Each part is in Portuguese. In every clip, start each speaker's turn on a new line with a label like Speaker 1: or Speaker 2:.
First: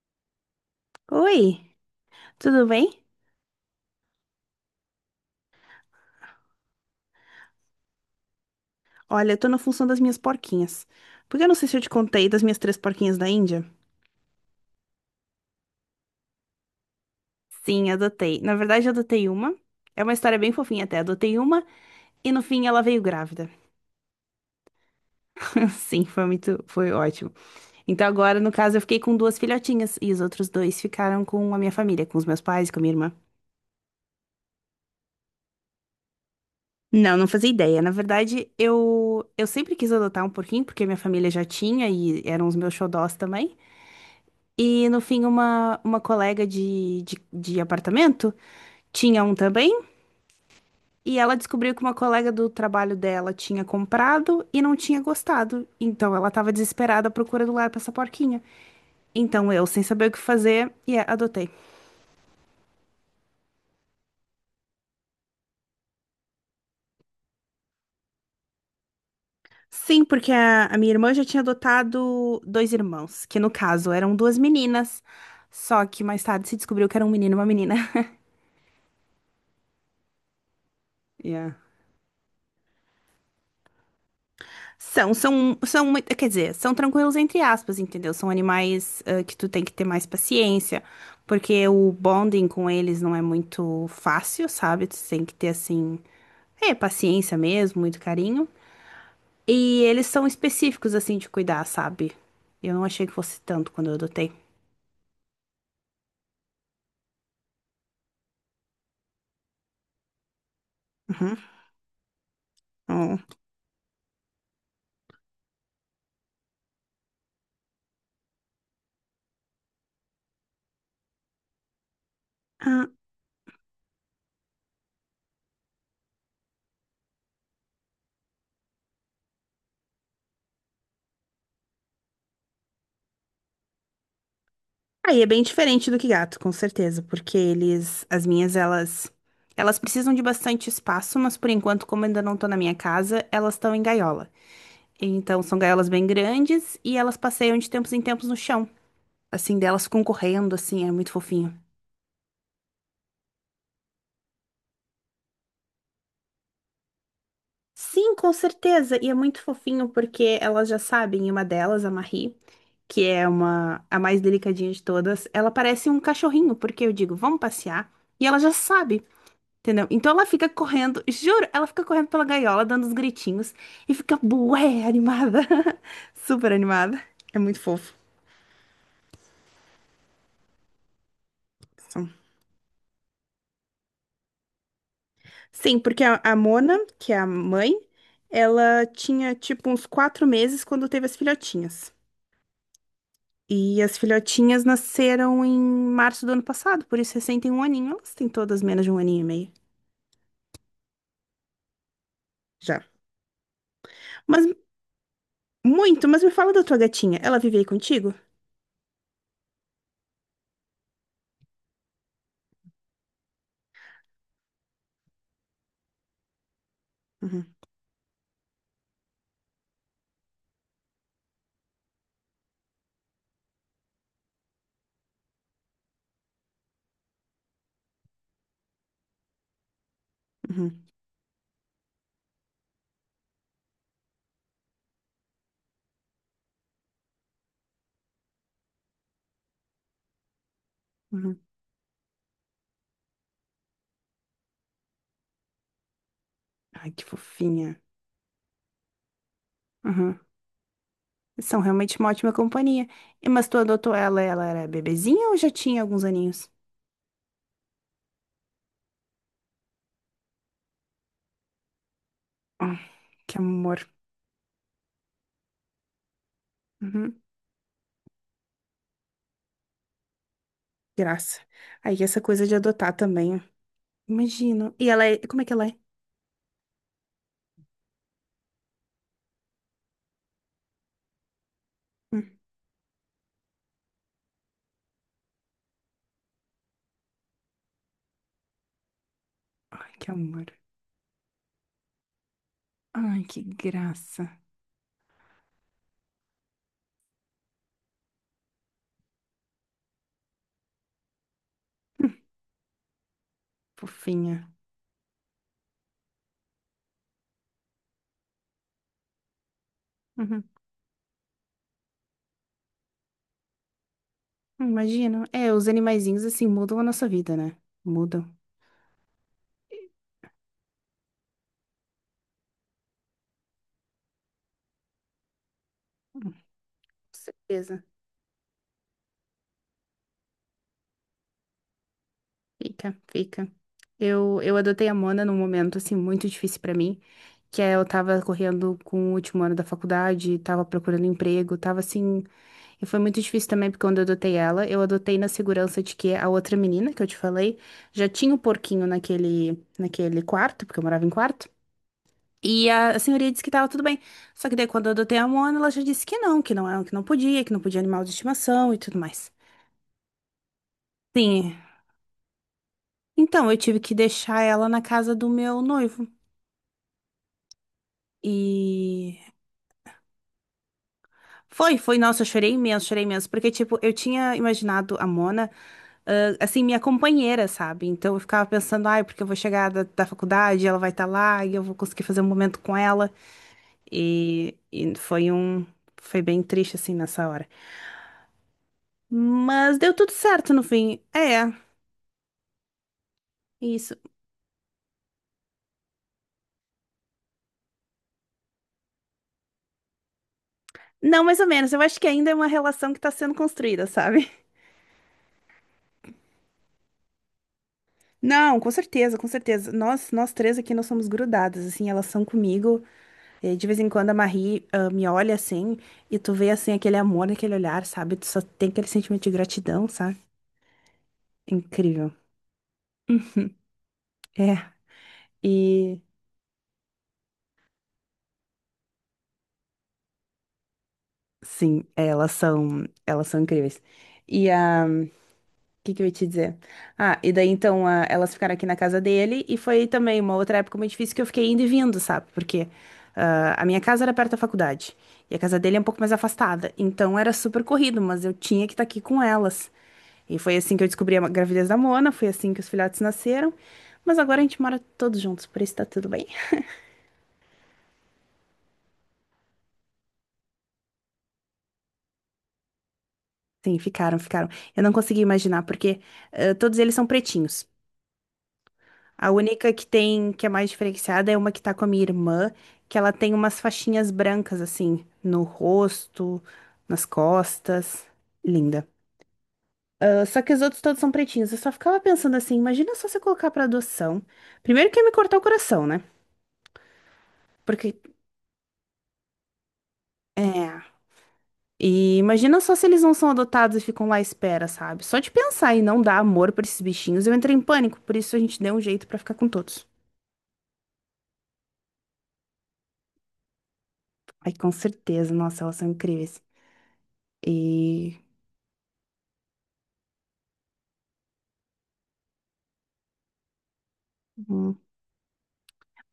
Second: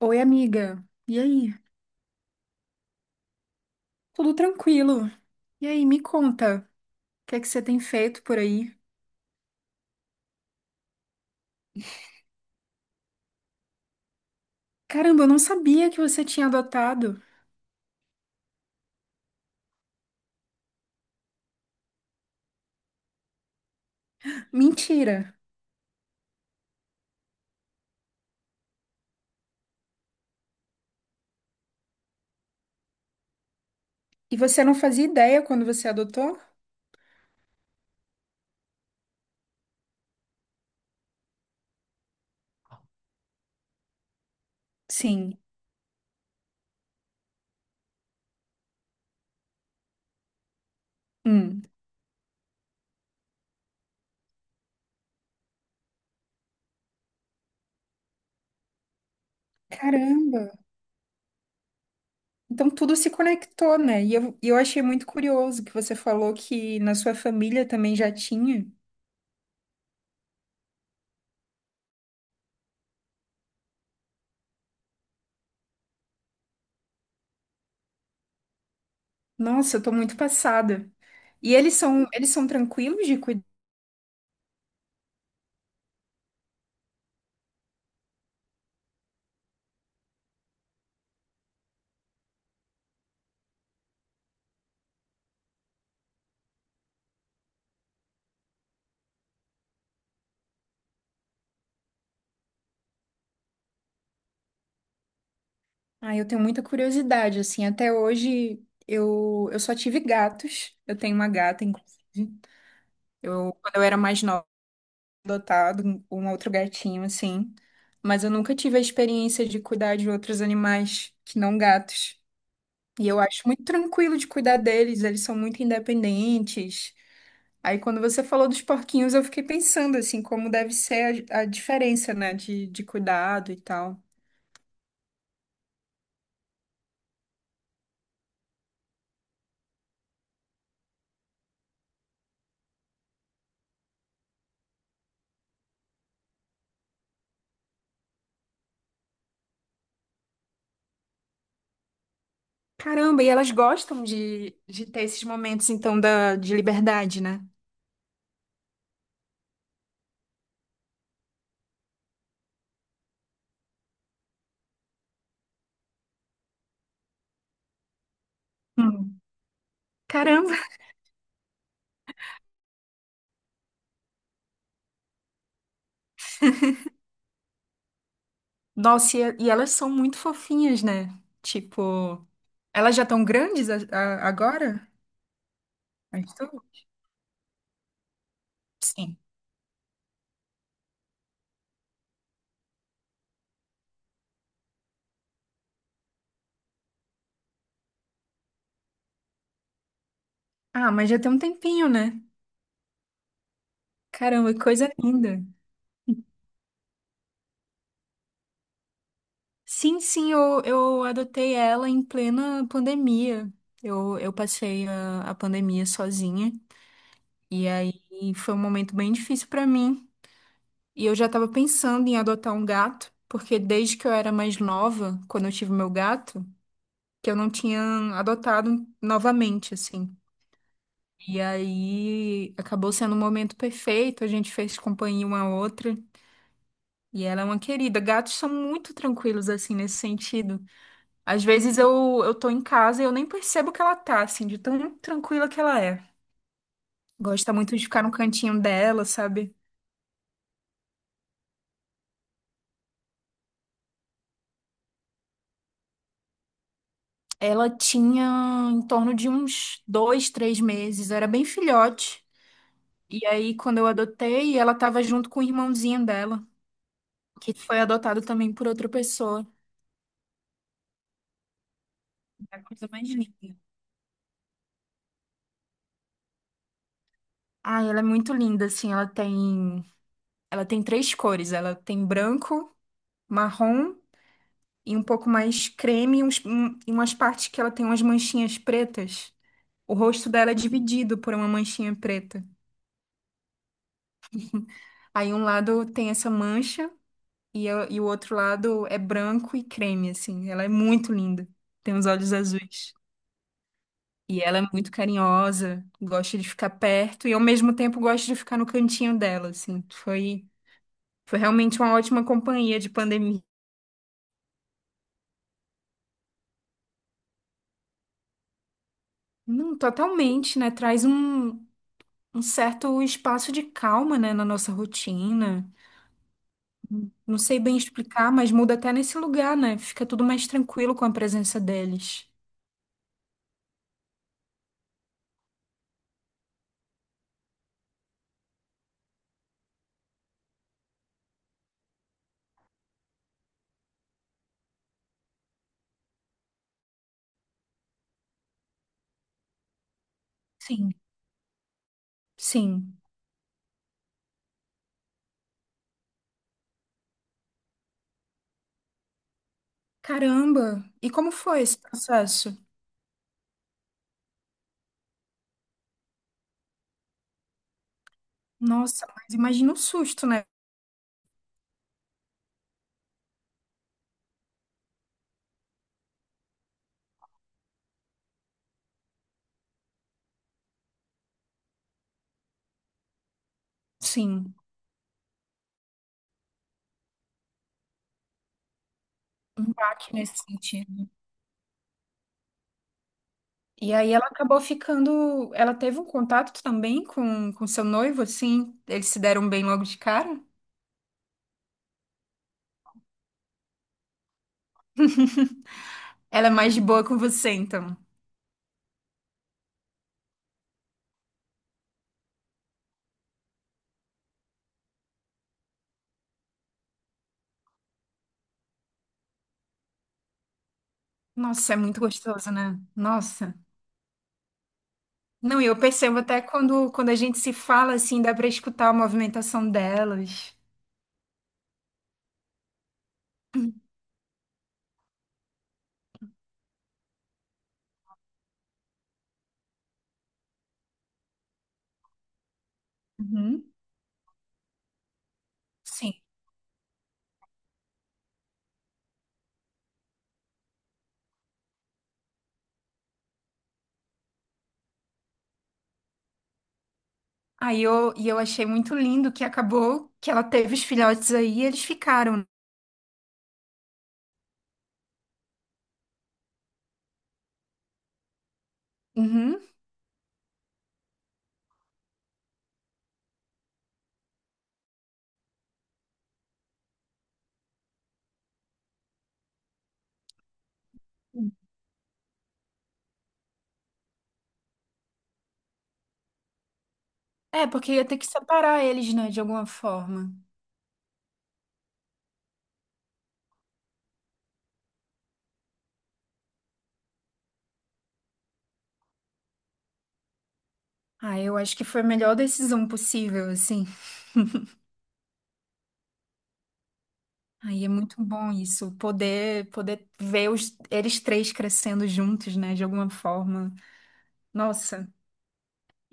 Speaker 1: Oi, amiga. E aí?
Speaker 2: Oi, tudo bem?
Speaker 1: Tudo tranquilo? E aí, me conta, o que é que você tem feito por aí?
Speaker 2: Olha, eu tô na função das minhas porquinhas. Porque eu não sei se eu te contei das minhas três porquinhas da Índia.
Speaker 1: Caramba, eu não sabia que você tinha adotado.
Speaker 2: Sim, adotei. Na verdade, eu adotei uma. É uma história bem fofinha até. Adotei uma e no fim ela veio grávida.
Speaker 1: Mentira.
Speaker 2: Sim, foi ótimo. Então agora, no caso, eu fiquei com duas filhotinhas e os outros dois ficaram com a minha família, com os meus pais, com a minha irmã.
Speaker 1: E você não fazia ideia quando você adotou?
Speaker 2: Não, não fazia ideia. Na verdade, eu sempre quis adotar um porquinho porque minha família já tinha e eram os meus xodós também. E no fim,
Speaker 1: Sim.
Speaker 2: uma colega de apartamento tinha um também. E ela
Speaker 1: Hum.
Speaker 2: descobriu que uma colega do trabalho dela tinha comprado e não tinha gostado. Então ela tava desesperada à procura do lar pra essa porquinha. Então eu, sem saber o que
Speaker 1: Caramba.
Speaker 2: fazer, adotei.
Speaker 1: Então tudo se conectou, né? E eu achei muito curioso que você falou que na sua família também já tinha.
Speaker 2: Sim, porque a minha irmã já tinha adotado dois irmãos, que no caso eram duas meninas. Só que mais tarde se descobriu que era um menino e uma menina.
Speaker 1: Nossa, eu tô muito passada.
Speaker 2: Yeah.
Speaker 1: E eles são tranquilos de cuidar?
Speaker 2: São, quer dizer, são tranquilos entre aspas, entendeu? São animais, ah, que tu tem que ter mais paciência, porque o bonding com eles não é muito fácil, sabe? Tu tem que ter, assim, paciência mesmo, muito carinho. E eles são específicos, assim, de cuidar, sabe? Eu não achei que fosse tanto quando eu adotei.
Speaker 1: Ah, eu tenho muita curiosidade, assim, até hoje eu só tive gatos, eu tenho uma
Speaker 2: Uhum.
Speaker 1: gata, inclusive.
Speaker 2: Hum.
Speaker 1: Eu, quando eu era mais nova, adotado um outro gatinho, assim, mas eu nunca tive a experiência de cuidar de outros animais que não gatos.
Speaker 2: Ah,
Speaker 1: E eu acho muito tranquilo de cuidar deles, eles são muito independentes. Aí quando você falou dos porquinhos, eu fiquei pensando, assim, como deve ser a diferença, né, de cuidado e tal.
Speaker 2: aí é bem diferente do que gato, com certeza, porque eles, as minhas, elas precisam de bastante espaço, mas por enquanto, como ainda não tô na minha casa, elas estão em gaiola. Então, são gaiolas bem grandes e elas passeiam de tempos em tempos no chão. Assim, delas ficam correndo, assim, é muito fofinho.
Speaker 1: Caramba, e elas gostam de ter esses momentos, então, da, de liberdade, né?
Speaker 2: Sim, com certeza. E é muito fofinho porque elas já sabem, e uma delas, a Marie, que é uma a mais delicadinha de todas, ela parece um cachorrinho, porque eu digo, vamos passear, e ela já sabe,
Speaker 1: Hum.
Speaker 2: entendeu? Então ela fica
Speaker 1: Caramba!
Speaker 2: correndo, juro, ela fica correndo pela gaiola, dando uns gritinhos, e fica bué animada. Super animada. É muito fofo.
Speaker 1: Nossa, e elas são muito fofinhas, né?
Speaker 2: São
Speaker 1: Tipo, elas já estão grandes agora?
Speaker 2: Sim, porque a
Speaker 1: Mas tu?
Speaker 2: Mona, que é a mãe, ela
Speaker 1: Sim.
Speaker 2: tinha tipo uns 4 meses quando teve as filhotinhas. E as filhotinhas nasceram em março do ano passado, por isso recém tem um aninho. Elas têm todas menos de um aninho e meio
Speaker 1: Ah, mas já tem um tempinho, né?
Speaker 2: já. Mas
Speaker 1: Caramba, que coisa linda.
Speaker 2: mas me fala da tua gatinha. Ela vive aí contigo?
Speaker 1: Sim, sim, eu adotei ela em plena pandemia. Eu passei a pandemia sozinha,
Speaker 2: Uhum,
Speaker 1: e aí foi um momento bem difícil pra mim. E eu já estava pensando em adotar um gato, porque desde que eu era mais nova, quando eu tive meu gato, que eu não tinha adotado novamente, assim.
Speaker 2: uhum,
Speaker 1: E aí acabou sendo um momento perfeito, a gente fez companhia uma à outra. E ela é uma querida. Gatos são muito tranquilos, assim, nesse sentido.
Speaker 2: uhum.
Speaker 1: Às vezes eu tô em casa e eu nem percebo que ela tá, assim, de tão tranquila que ela é.
Speaker 2: Ai, que
Speaker 1: Gosta muito
Speaker 2: fofinha.
Speaker 1: de ficar no cantinho dela, sabe?
Speaker 2: Uhum. São realmente uma ótima companhia. Mas tu adotou ela era bebezinha ou já tinha alguns aninhos?
Speaker 1: Ela tinha em torno de uns dois, três meses, era bem filhote.
Speaker 2: Ah,
Speaker 1: E
Speaker 2: que
Speaker 1: aí, quando
Speaker 2: amor.
Speaker 1: eu adotei, ela estava junto com o irmãozinho dela,
Speaker 2: Uhum.
Speaker 1: que foi adotado também por outra pessoa.
Speaker 2: Graça. Aí essa coisa de
Speaker 1: É a coisa
Speaker 2: adotar
Speaker 1: mais
Speaker 2: também.
Speaker 1: linda.
Speaker 2: Imagino. E ela é. Como é que ela é?
Speaker 1: Ah, ela é muito linda, assim, ela tem três cores, ela tem
Speaker 2: Hum.
Speaker 1: branco, marrom e um pouco mais creme, e umas partes que ela tem umas manchinhas pretas.
Speaker 2: Ai,
Speaker 1: O
Speaker 2: que
Speaker 1: rosto
Speaker 2: amor.
Speaker 1: dela é dividido por uma manchinha preta.
Speaker 2: Ai, que graça.
Speaker 1: Aí um lado tem essa mancha. E o outro lado é branco e creme, assim. Ela é muito linda. Tem os
Speaker 2: Hum,
Speaker 1: olhos azuis. E
Speaker 2: Fofinha.
Speaker 1: ela é muito carinhosa, gosta de ficar perto e ao mesmo tempo gosta de ficar no cantinho dela, assim.
Speaker 2: Uhum.
Speaker 1: Foi realmente uma ótima companhia de pandemia.
Speaker 2: Imagino. É, os animaizinhos assim mudam a nossa vida, né? Mudam.
Speaker 1: Não, totalmente, né? Traz um certo espaço de calma, né, na nossa rotina.
Speaker 2: Com
Speaker 1: Não sei bem
Speaker 2: certeza.
Speaker 1: explicar, mas muda até nesse lugar, né? Fica tudo mais tranquilo com a presença deles.
Speaker 2: Fica, fica. Eu adotei a Mona num momento assim muito difícil pra mim, que é eu tava correndo com o último ano da faculdade, tava procurando emprego, tava assim. E foi muito difícil também, porque quando eu adotei ela, eu adotei na segurança de que a outra menina que eu te falei já tinha o porquinho naquele quarto, porque eu
Speaker 1: Sim,
Speaker 2: morava em quarto. E a,
Speaker 1: sim.
Speaker 2: a senhoria disse que tava tudo bem. Só que daí quando eu adotei a Mona, ela já disse que não é, que não podia animal de estimação e tudo mais.
Speaker 1: Caramba! E como
Speaker 2: Sim.
Speaker 1: foi esse processo?
Speaker 2: Então, eu tive que deixar ela na casa do meu noivo.
Speaker 1: Nossa,
Speaker 2: E
Speaker 1: mas imagina o susto, né?
Speaker 2: foi, nossa, eu chorei imenso, porque, tipo, eu tinha imaginado a Mona, assim, minha companheira, sabe? Então eu ficava pensando, ai, porque eu vou chegar da faculdade, ela vai estar lá e eu vou conseguir fazer um momento com ela. E,
Speaker 1: Sim,
Speaker 2: e foi bem triste, assim, nessa hora. Mas deu tudo
Speaker 1: baque nesse
Speaker 2: certo no fim.
Speaker 1: sentido.
Speaker 2: É,
Speaker 1: E
Speaker 2: isso.
Speaker 1: aí ela acabou ficando. Ela teve um contato também com seu noivo, assim? Eles se deram bem logo de cara?
Speaker 2: Não, mais ou menos, eu acho que ainda é uma relação que tá sendo construída, sabe?
Speaker 1: Ela é mais de boa com você, então.
Speaker 2: Não, com certeza, com certeza. Nós três aqui, nós somos grudadas, assim, elas são comigo. E de vez em quando a Marie, me olha assim e tu vê assim aquele amor naquele olhar, sabe? Tu só tem aquele sentimento de gratidão, sabe?
Speaker 1: Nossa, é muito
Speaker 2: Incrível.
Speaker 1: gostoso, né? Nossa.
Speaker 2: É,
Speaker 1: Não, e eu
Speaker 2: e
Speaker 1: percebo até quando a gente se fala, assim, dá pra escutar a movimentação delas.
Speaker 2: sim, elas são incríveis. E a que eu ia te dizer? Ah, e daí então elas ficaram aqui na casa dele e foi também uma outra época muito difícil que eu fiquei indo e vindo, sabe? Porque a
Speaker 1: Uhum.
Speaker 2: minha casa era perto da faculdade e a casa dele é um pouco mais
Speaker 1: Sim.
Speaker 2: afastada, então era super corrido, mas eu tinha que estar aqui com elas. E foi assim que eu descobri a gravidez da Mona, foi assim que os filhotes nasceram, mas agora a gente mora todos juntos, por isso tá tudo bem.
Speaker 1: Aí eu achei muito lindo que acabou que ela teve os filhotes aí e eles ficaram.
Speaker 2: Sim, ficaram, ficaram. Eu não consegui imaginar, porque todos eles são pretinhos. A
Speaker 1: Uhum.
Speaker 2: única que tem, que é mais diferenciada, é uma que tá com a minha irmã, que ela tem umas faixinhas brancas, assim, no rosto, nas costas. Linda. Só que os outros todos são pretinhos. Eu só ficava pensando assim, imagina só você colocar pra adoção. Primeiro que ia me cortar o coração, né?
Speaker 1: É, porque
Speaker 2: Porque,
Speaker 1: ia ter que separar eles, né, de alguma forma.
Speaker 2: é... E imagina só se eles não são adotados e ficam lá à espera, sabe? Só de pensar em não dar amor pra esses bichinhos, eu entrei em pânico. Por isso a gente deu um jeito pra ficar com todos.
Speaker 1: Ah, eu acho que foi a melhor decisão possível, assim.
Speaker 2: Ai, com certeza. Nossa, elas são incríveis.
Speaker 1: Aí é
Speaker 2: E...
Speaker 1: muito bom isso, poder ver os, eles três crescendo juntos, né, de alguma forma.
Speaker 2: hum,
Speaker 1: Nossa.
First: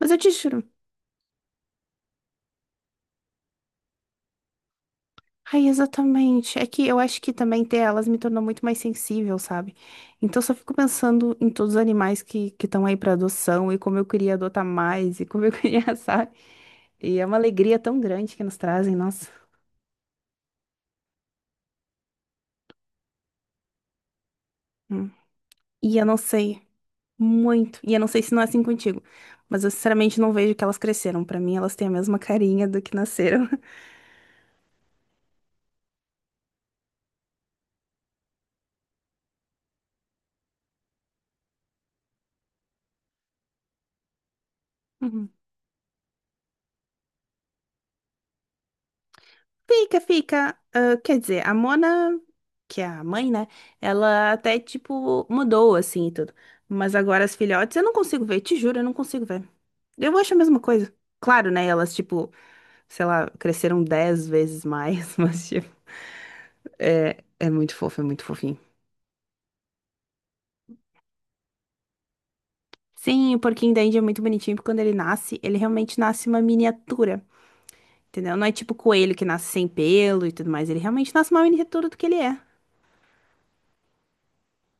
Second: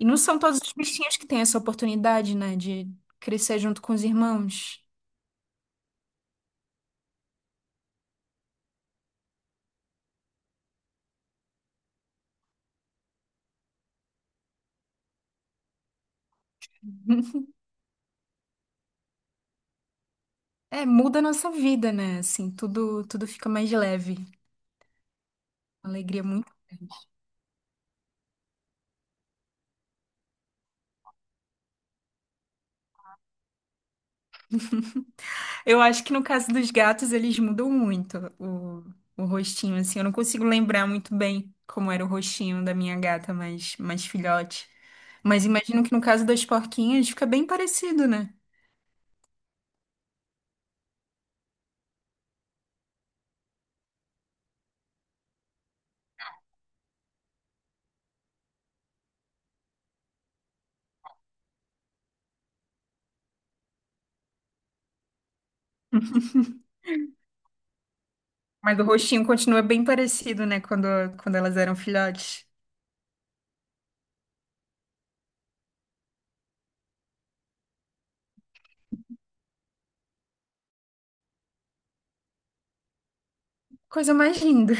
Speaker 1: E não
Speaker 2: eu te
Speaker 1: são todos
Speaker 2: juro.
Speaker 1: os bichinhos que têm essa oportunidade, né, de crescer junto com os irmãos.
Speaker 2: Ai, exatamente. É que eu acho que também ter elas me tornou muito mais sensível, sabe? Então eu só fico pensando em todos os animais que estão aí pra adoção e como eu queria adotar mais e como eu queria, sabe? E é uma alegria tão grande que nos trazem, nossa.
Speaker 1: É, muda a nossa vida, né? Assim, tudo fica mais leve.
Speaker 2: Hum. E eu não
Speaker 1: Alegria muito.
Speaker 2: sei muito. E eu não sei se não é assim contigo. Mas eu sinceramente não vejo que elas cresceram. Pra mim, elas têm a mesma carinha do que nasceram.
Speaker 1: Eu acho que no caso dos gatos, eles mudam muito o rostinho, assim. Eu não consigo lembrar muito bem como era o rostinho da minha gata mais filhote. Mas imagino que no caso das porquinhas fica bem parecido, né?
Speaker 2: Fica, fica. Ah, quer dizer, a Mona, que é a mãe, né? Ela até, tipo, mudou, assim, e tudo. Mas agora as filhotes eu não consigo ver, te juro, eu não consigo ver. Eu acho a mesma coisa. Claro, né? Elas, tipo, sei lá, cresceram 10 vezes mais, mas, tipo, é, é muito fofo, é muito fofinho.
Speaker 1: Mas o rostinho continua bem parecido, né? Quando, quando elas eram filhotes.
Speaker 2: Sim, o porquinho da Índia é muito bonitinho, porque quando ele nasce, ele realmente nasce uma miniatura, entendeu? Não é tipo coelho que nasce sem pelo e tudo mais, ele realmente nasce uma miniatura do que ele é.
Speaker 1: Coisa mais linda.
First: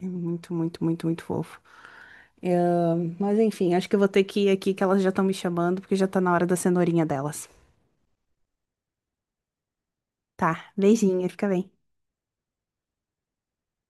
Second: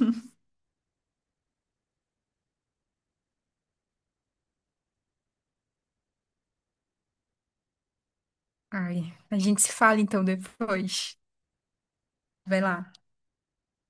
Speaker 2: É muito, muito, muito, muito fofo. Mas enfim, acho que eu vou ter que ir aqui que elas já estão me chamando, porque já tá na hora da cenourinha delas.
Speaker 1: Ai, a gente se fala então
Speaker 2: Tá,
Speaker 1: depois.
Speaker 2: beijinho, fica bem.
Speaker 1: Vai lá.